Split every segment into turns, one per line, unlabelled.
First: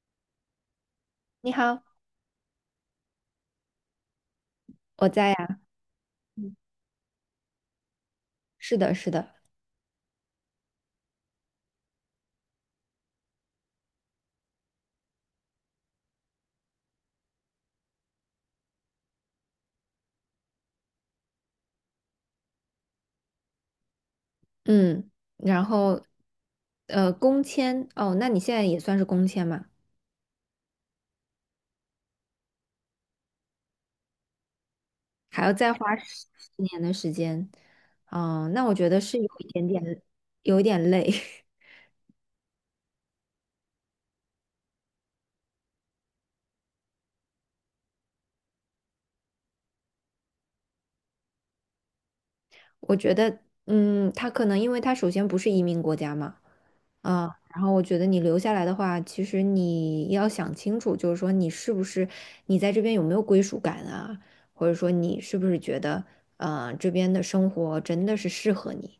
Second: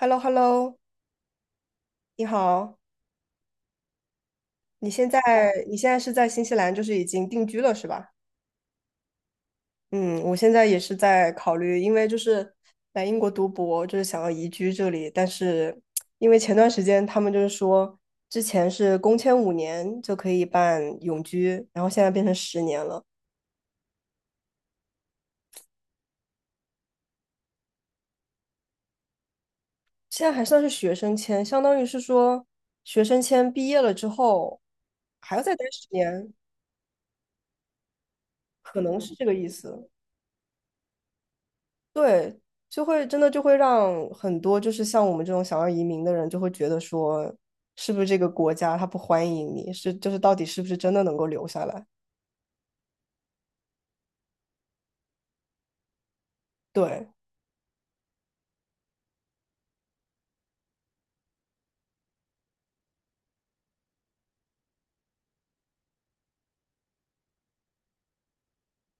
h e l l o h e l l o
你好，
你好，你现
我
在
在呀。
你现在是在新西
嗯，
兰，就是已经定居了是吧？
是的，是的。
嗯，我现在也是在考虑，因为就是来英国读博，就是想要移居这里，但是因为前段时间他们就是说，之前是工签五年就可以办永居，然后现在变成十年了，
嗯，然后，工签。哦，那你现在也算是工签嘛？
现在还算是学生签，相当于是说学生签毕业了之后还要
还要
再待
再
十
花十
年，
十年的时间。嗯，那我
可
觉
能
得
是
是
这
有
个意
一点
思。
点，有一点累。
对，就会真的让很多就是像我们这种想要移民的人，就会觉得说，是不是这个国家他不欢迎你，到底是不是真的能够留下来？
我觉得，他可能因为他首先不是移民国家嘛。
对
啊，然后我觉得你留下来的话，其实你要想清楚。就是说你是不是你在这边有没有归属感啊，或者说你是不是觉得，这边的生活真的是适合你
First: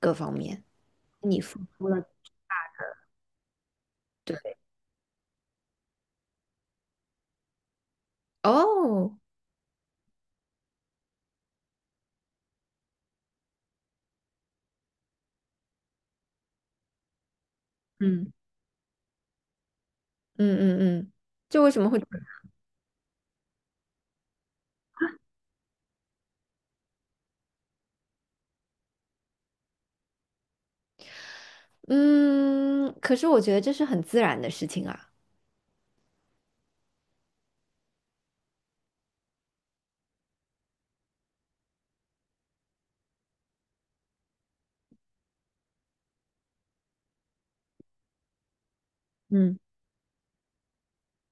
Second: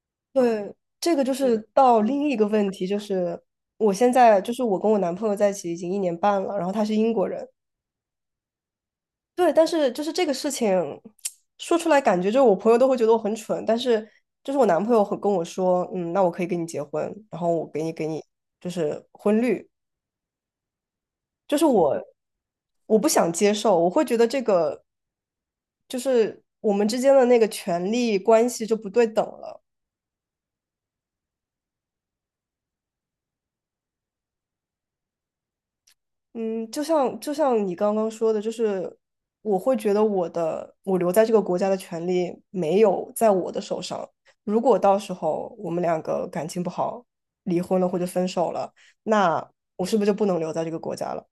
各方面。
对，这个就是
除
到
了。
另一个问题，就是我现在就
对，
是我跟我男朋友在一起已经一年半了，然后他是英国人，
哦，
对，但是就是这个事情说出来，感觉就是我朋友都会觉得我很蠢，但是就是我男朋友很跟我说，嗯，那我可以跟你结婚，然后我给你
嗯，
就是婚绿。
嗯嗯嗯。
就
就
是
为什么
我
会？
我不想接受，我会觉得这个就是我们之间的那个权利关系就不对等了。
嗯，可是我觉得这是很自然的事情啊。
嗯，就像你刚刚说的，就是我会觉得我留在这个国家的权利没有在我的手上。如果到时候我们两个感情不好，离婚了或者分手了，那
嗯。
我是不是就不能留在这个国家了？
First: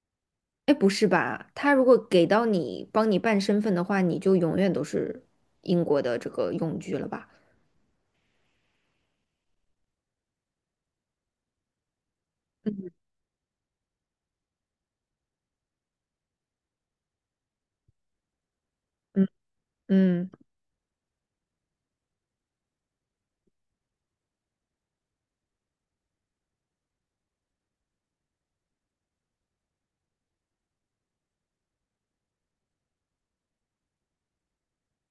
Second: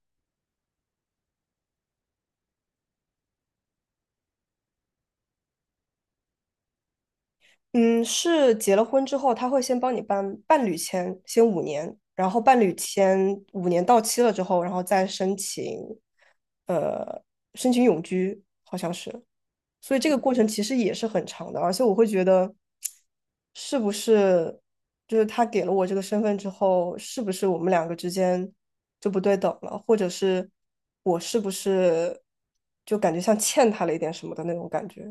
哎，不是吧？他如果给到你帮你办身份的话，你就永远都是英国的这个永居了吧？
嗯，是结了婚之后，他会先帮你办伴侣签，先五年，然后伴侣
嗯
签五年到期了之后，然后再申请，呃，申请永居，好像是。
嗯
所以这个
嗯。
过程其实也是很长的，而且我会觉得，是不是就是他给了我这个身份之后，是不是我们两个之间就不对等了，或者是我是不是就感觉像欠他了一点什么的那种感觉？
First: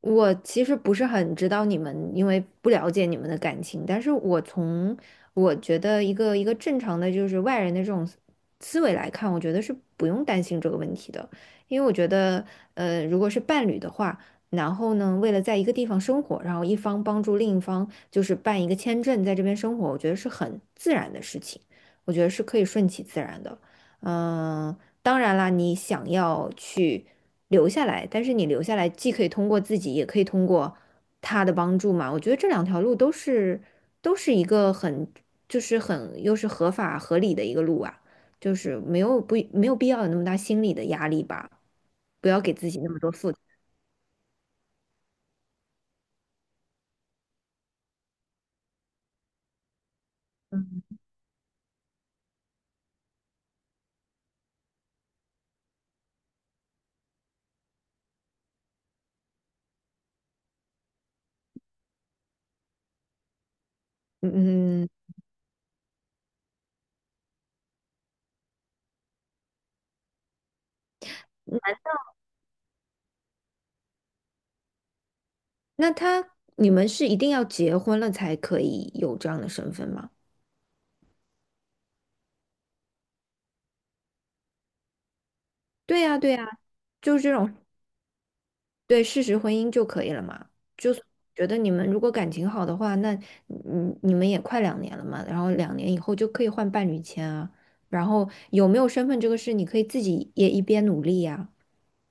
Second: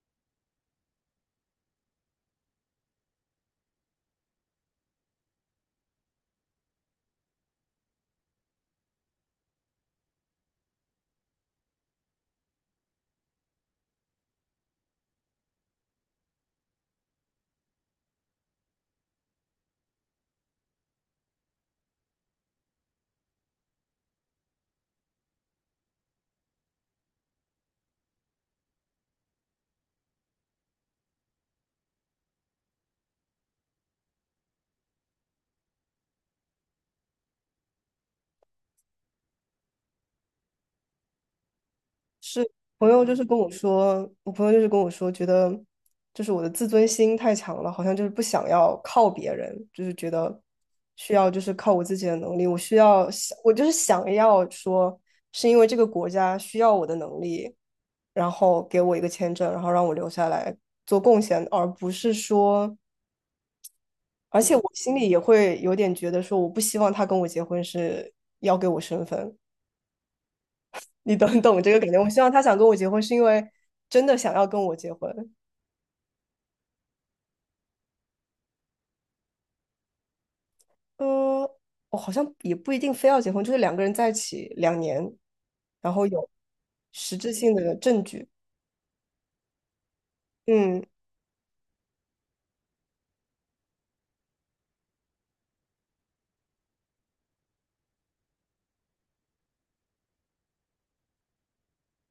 我其实不是很知道你们，因为不了解你们的感情，但是我觉得一个正常的就是外人的这种思维来看，我觉得是不用担心这个问题的。因为我觉得，如果是伴侣的话，然后呢，为了在一个地方生活，然后一方帮助另一方就是办一个签证，在这边生活，我觉得是很自然的事情。我觉得是可以顺其自然的。嗯、当然啦，你想要去留下来，但是你留下来既可以通过自己，也可以通过他的帮助嘛。我觉得这两条路都是一个很就是很又是合法合理的一个路啊，就是没有必要有那么大心理的压力吧，不要
是
给自己
朋
那么
友
多
就是
负
跟
担。
我说，我朋友就是跟我说，觉得就是我的自尊心太强了，好像就是不想要靠别人，就是觉得需要就是靠我自己的能力，我需要想，我就是想要说，是因为这个国家需要我的能力，然后给我一个签证，然后让我留下来做贡献，而不是说，而且我
嗯嗯，
心里也会有点觉得说，我不希望他跟我结婚是要给我身份。你懂懂这个感觉。我希望他想跟我结婚，是因为真的想要跟我结婚。
那你们是一定要结婚了才可以有这样的身份吗？
嗯，我好像也不一定非要结婚，就是两个人在一起两年，然
对
后
呀
有
对呀，
实
就是
质
这
性
种
的证据。
对事实婚姻就可以了嘛。
嗯，
就是觉得你们如果感情好的话，那你们也快两年了嘛，然后两年以后就可以换伴侣签啊。然后有没有身份这个事，你可以自己也一边努力呀，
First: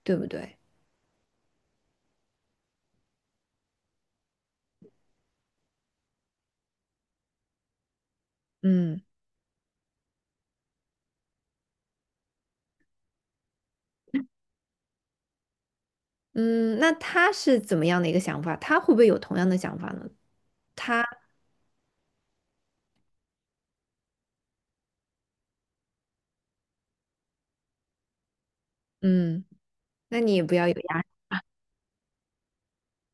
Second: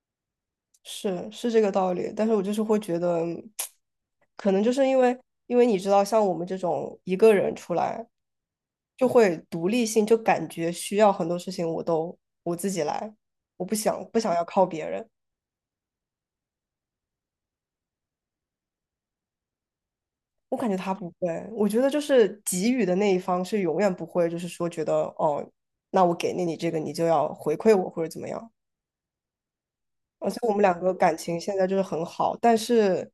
对不对？
是是这个道理。但是我就是会觉得，可能就是因为你知道，像我们这种一个人出来，
嗯
就会独立性，就感觉需要很多事情我自己来，我不想要靠别人。
嗯，那他是怎么样的一个想法？他会不会有同样的想法呢？
我感觉他
他
不会，我觉得就是给予的那一方是永远不会，就是说觉得哦，那我给了你这个，你就要回馈我或者怎么样。
嗯，那
而
你
且
也
我
不
们
要有
两个
压力。
感情现在就是很好，但是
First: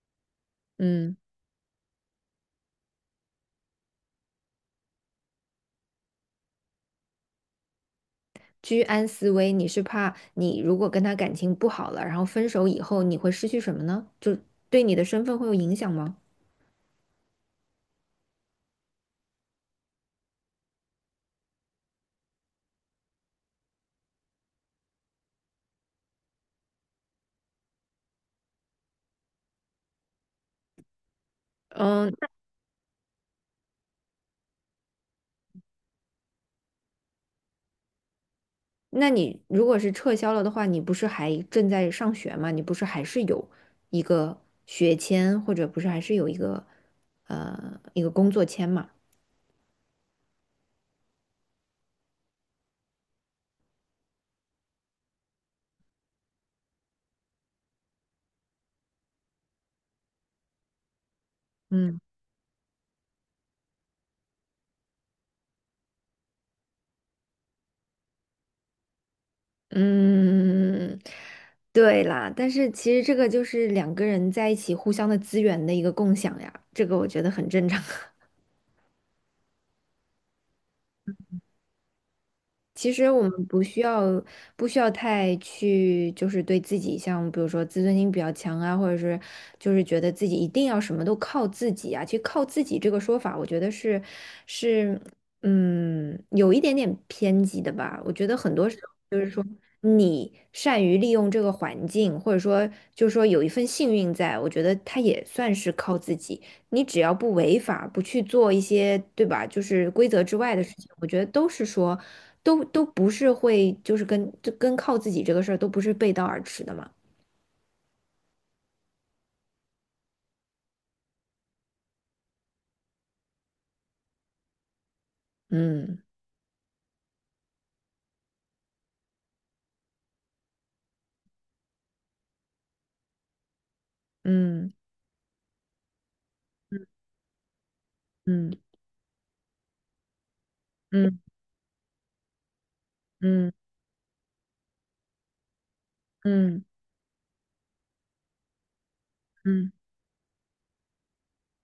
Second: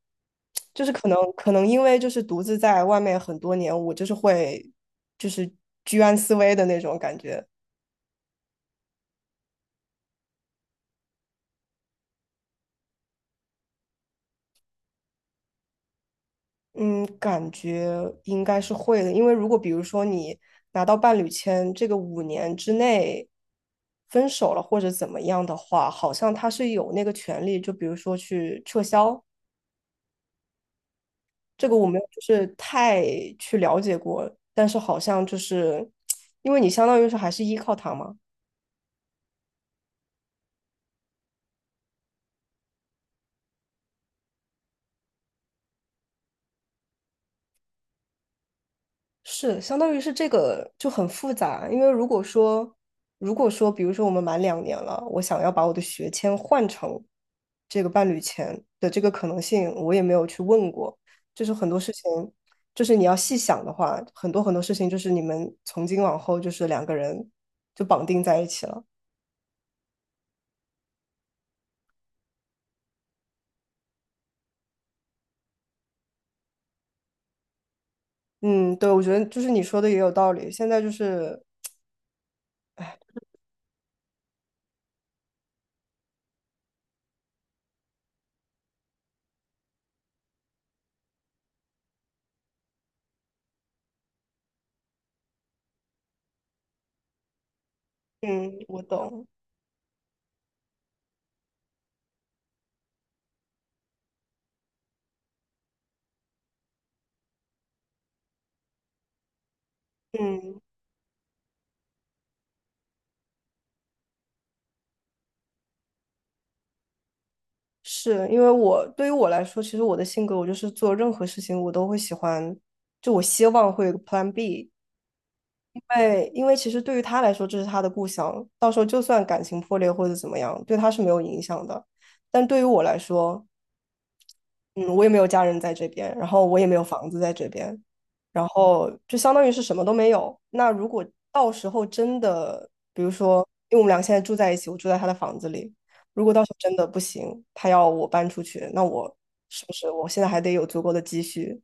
就是可
嗯，
能可能因为就是独自在外面很多年，我就是会就是居安思危的那种感觉。
居安思危，你是怕你如果跟他感情不好了，然后分手以后你会失去什么呢？就对你的身份会有影响吗？
嗯，感觉应该是会的，因为如果比如说你拿到伴侣签，这个5年之内分手了或者怎么样的话，好像他是有那个权利，就比如说去撤销。这个我没有
嗯，
就是太去了解过，但是好像就是因为你相当于是还是依靠他嘛，
那你如果是撤销了的话，你不是还正在上学吗？你不是还是有一个学签，或者不是还是有一个工作签嘛？
是，相当于是这个就很复杂，因为如果说，比如说我们满两年了，我想要把我的学签换成这个伴侣签的这个可能性，我也没有去问过。就是很多事
嗯，
情，就是你要细想的话，很多很多事情就是你们从今往后就是两个人就绑定在一起了。
嗯，对啦，但是其实这个就是两个人在一起互相的资源的一个共享呀，这个我觉得很正常。
嗯，对，我觉得就是你说的也有道理。现在就是，
其实我们不需要太去，就是对自己像比如说自尊心比较强啊，或者是就是觉得自己一定要什么都靠自己啊。其实靠自己这个说法，我觉得是有一点点偏激的吧。我觉得
嗯，
很多时
我
候就
懂，
是说你善于利用这个环境，或者说就是说有一份幸运在，我觉得他也算是靠自己。你只要不违法，不去做一些，对吧？就是规则之外
嗯。
的事情，我觉得都是说，都不是会，就是跟就跟靠自己这个事儿都不是背道而驰的嘛。
是因为我对于我来说，其实我的性格，我就是做任何事情我都会喜欢，就我希望会有个 Plan B。因
嗯
为因为其实对于他来说，这是他的故乡，到时候就算感情破裂或者怎么样，对他是没有影响的。但对于我来说，
嗯
嗯，我也没有家人在这边，然后我也没有房子在这边，然
嗯
后就相当于是什么都没有。那如果
嗯
到时候真的，比如说，
嗯
因为我们俩现在住在一起，我住在他的房子里，如果到时候
嗯
真的不行，他要我搬出去，那我是
嗯，
不是我现在还得有足够的积蓄，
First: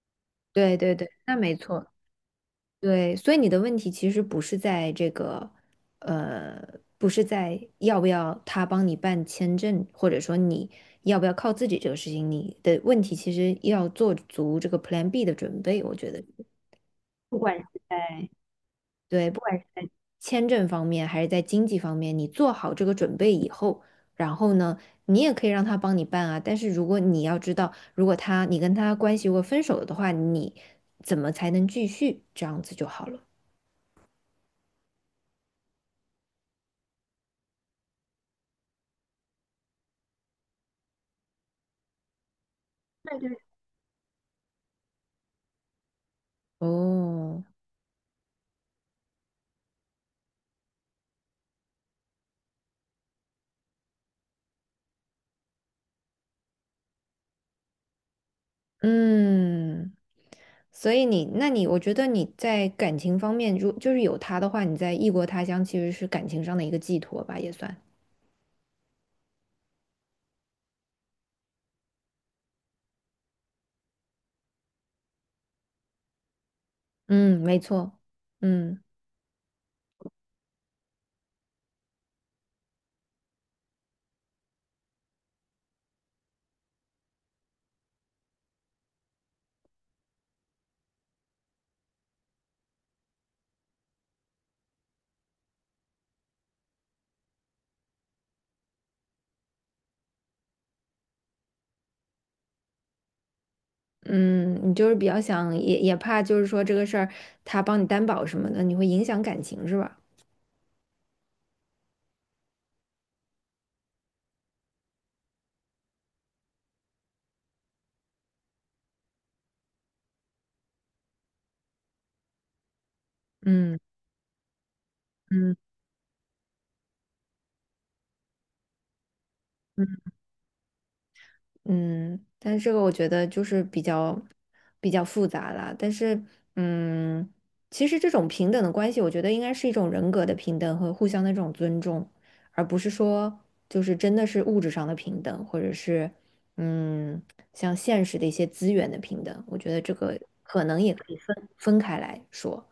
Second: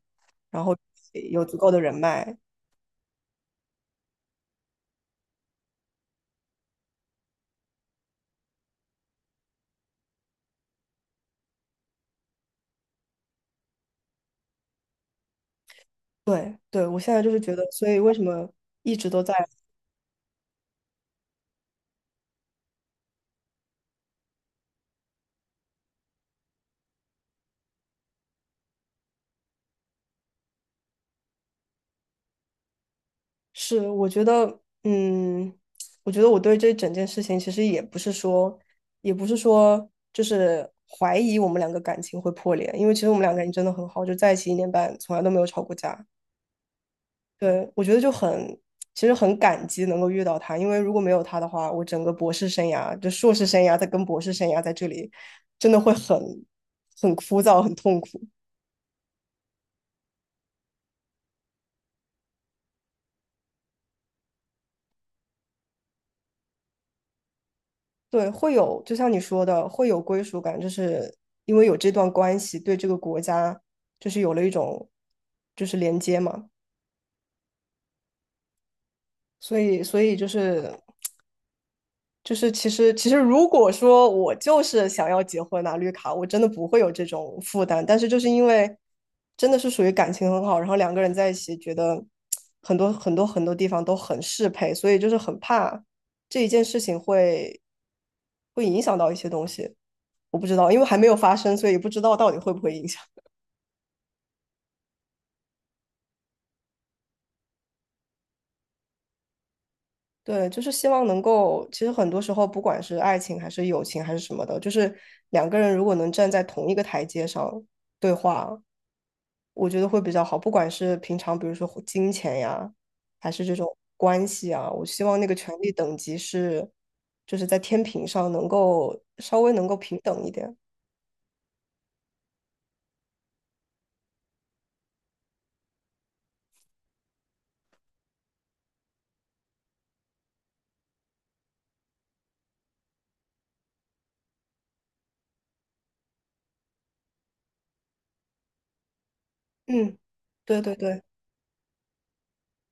然后
对对对，那
有足
没
够的
错，
人脉？
对。所以你的问题其实不是在这个，呃，不是在要不要他帮你办签证，或者说你要不要靠自己这个事情，你的问题其实要做足这个 Plan B 的准备，我觉得。
对，对，我现在就是
不
觉
管
得，
是
所以为什
在
么一直都
对，
在。
不管是在签证方面还是在经济方面，你做好这个准备以后，然后呢，你也可以让他帮你办啊。但是如果你要知道，如果你跟他关系如果分手了的话，你怎么才能继续？这样子就好了。
是，我觉得，嗯，我觉得我对这整件事情其实也不是说，也不是说就是怀疑我们两个感情会破裂，因为其实我
对
们两个
对
感情真的很好，就在一起一年半，从来都没有吵过架。
哦，
对，我觉得就很，其实很感激能够遇到他，因为如果没有他的话，我整个博士生涯，就硕士生涯，再跟博士生涯在这里，真的会很枯燥，很痛苦。
嗯，所以你，那你，我觉得你在感情方面，如就是有他的话，你在异国他乡其实是感情上的一个寄托吧，也算。
对，会有，就像你说的，会有归属感，就是因为有这段关系，对这个国家就是有了一种就是连接嘛，
嗯，没错。嗯。
所以就是其实如果说我就是想要结婚拿绿卡，我真的不会有这种负担，但是就是因为真的是属于感情很好，然后两个人在一起觉得很多很多很多地方都很适配，所以就是很怕这一件事情会影响到一些东西。我不知道，因为还没有发生，所以不知道到底会不会影响。
嗯，你就是比较想，也怕就是说这个事儿他帮你担保什么的，你会影响感情是吧？
对，就是希望能够，其实很多时候，不管是爱情还是友情还是什么的，就是两个人如果能站在同一个台阶上对话，我觉得会比较好。不管是平常，比如说金钱呀，还是这种
嗯
关系啊，我希望那个权
嗯
力等级是，就是在天平上稍微能够平等一点。
嗯，但是这个我觉得就是比较复杂啦。但是，嗯，其实这种平等的关系，我觉得应该是一种人格的平等和互相的这种尊重，而不是说就是真的是物质上的平等，或者是嗯，像现实的一些资源的平等。我觉得这
嗯，
个
对
可
对
能也
对，
可以分开来说，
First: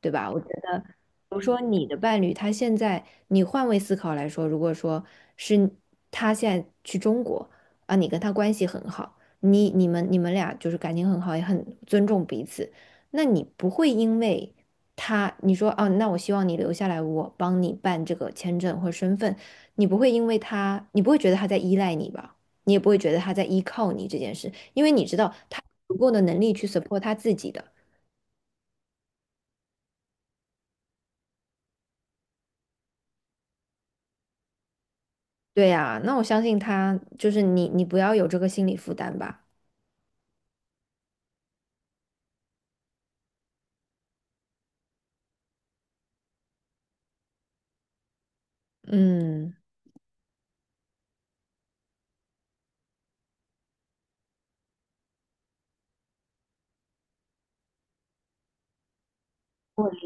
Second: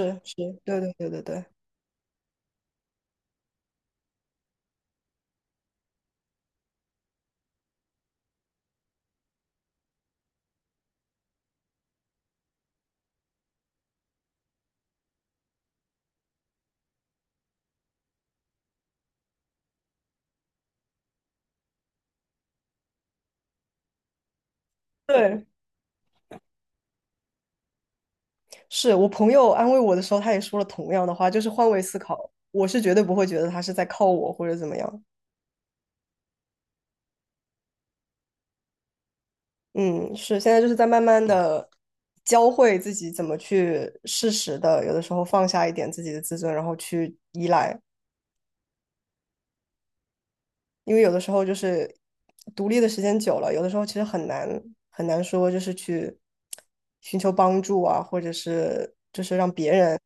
对吧？
是，
我觉得，
对
比
对对对
如
对
说你的伴侣，他现在你换位思考来说，如果说是他现在去中国。啊，你跟他关系很好，你们俩就是感情很好，也很尊重彼此，那你不会因为他你说哦，那我希望你留下来，我帮你办这个签证或身份，你不会觉得他在依赖你吧？你也不会觉得他在依靠你这件事，因为你知道
对。
他有足够的能力去 support 他自己的。
是我朋友安慰我的时候，他也说了同样的话，就是换位思考，我是绝对不会觉得他是在靠我或者怎么样。
对呀，那我相信他，就是你不要有这个心理负担吧。
嗯，是现在就是在慢慢的教会自己怎么去适时的，有的时候放下一点自己的自尊，然后去依赖，
嗯，
因为有的时候就是独立的时间久了，有的时候其实很难很难说就是去寻求帮助啊，或者是就是让别
我
人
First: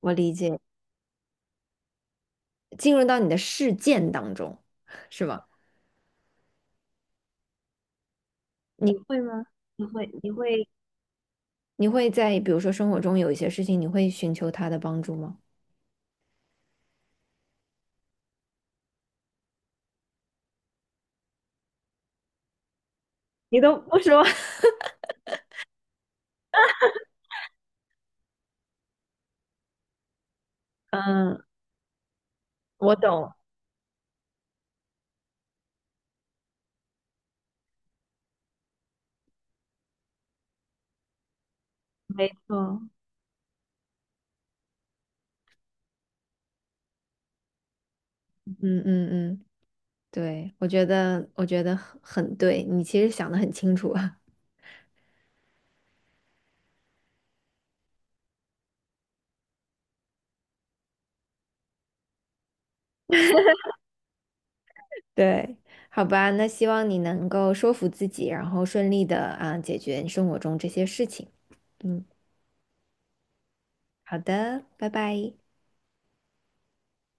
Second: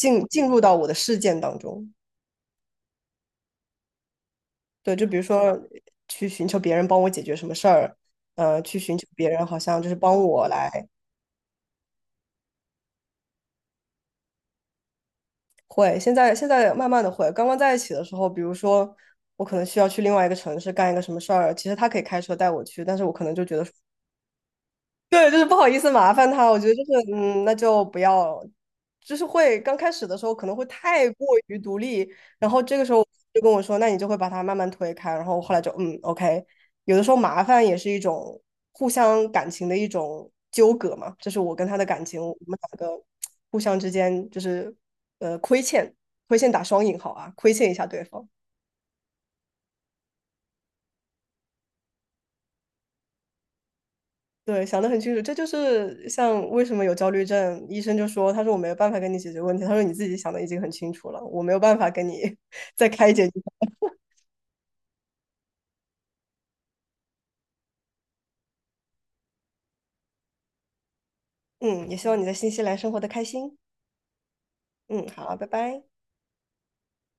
我理
进入
解，
到我的事件当中。
进入到你的事件当中，
对，就 比如
是吗？
说去寻求别人帮我解决什么事儿，去寻
你
求
会
别人
吗？
好像
你
就是
会，
帮
你
我
会，
来
你会在比如说生活中有一些事情，你会寻求他的帮助吗？
会。现在慢慢的会，刚刚在一起的时候，比如说我可能需要去另外一个城市干一个什么事儿，其实他可以开车带我去，但是我可能就觉
你
得
都不说，
对，就是不好意思麻烦他，我觉得就是嗯，那就不要，就是会刚开始的时候可能会太过
嗯，
于独立，然后这个时
我
候
懂，
就跟我说，那你就会把他慢慢推开，然后后来就嗯，OK，有的时候麻烦也是一种互相感情的一种纠葛嘛，这是我跟他的感情，
没
我们两
错，
个互相之间就是亏欠，亏欠打双引号啊，亏欠一下对方。
嗯嗯嗯，对，我觉得很对，你其实想的很清楚啊，
对，想得很清楚，这就是像为什么有焦虑症，医生就说，他说我没有办法跟你解决问题，他说你自己想的已经很清楚了，我没有办法跟你 再开解你。
对，好吧，那希望你能够说服自己，然后顺利的啊解决你生活中这些事情，
嗯，也
嗯，
希望你在新西兰生活的开心。
好的，拜
嗯，
拜。
好，拜拜。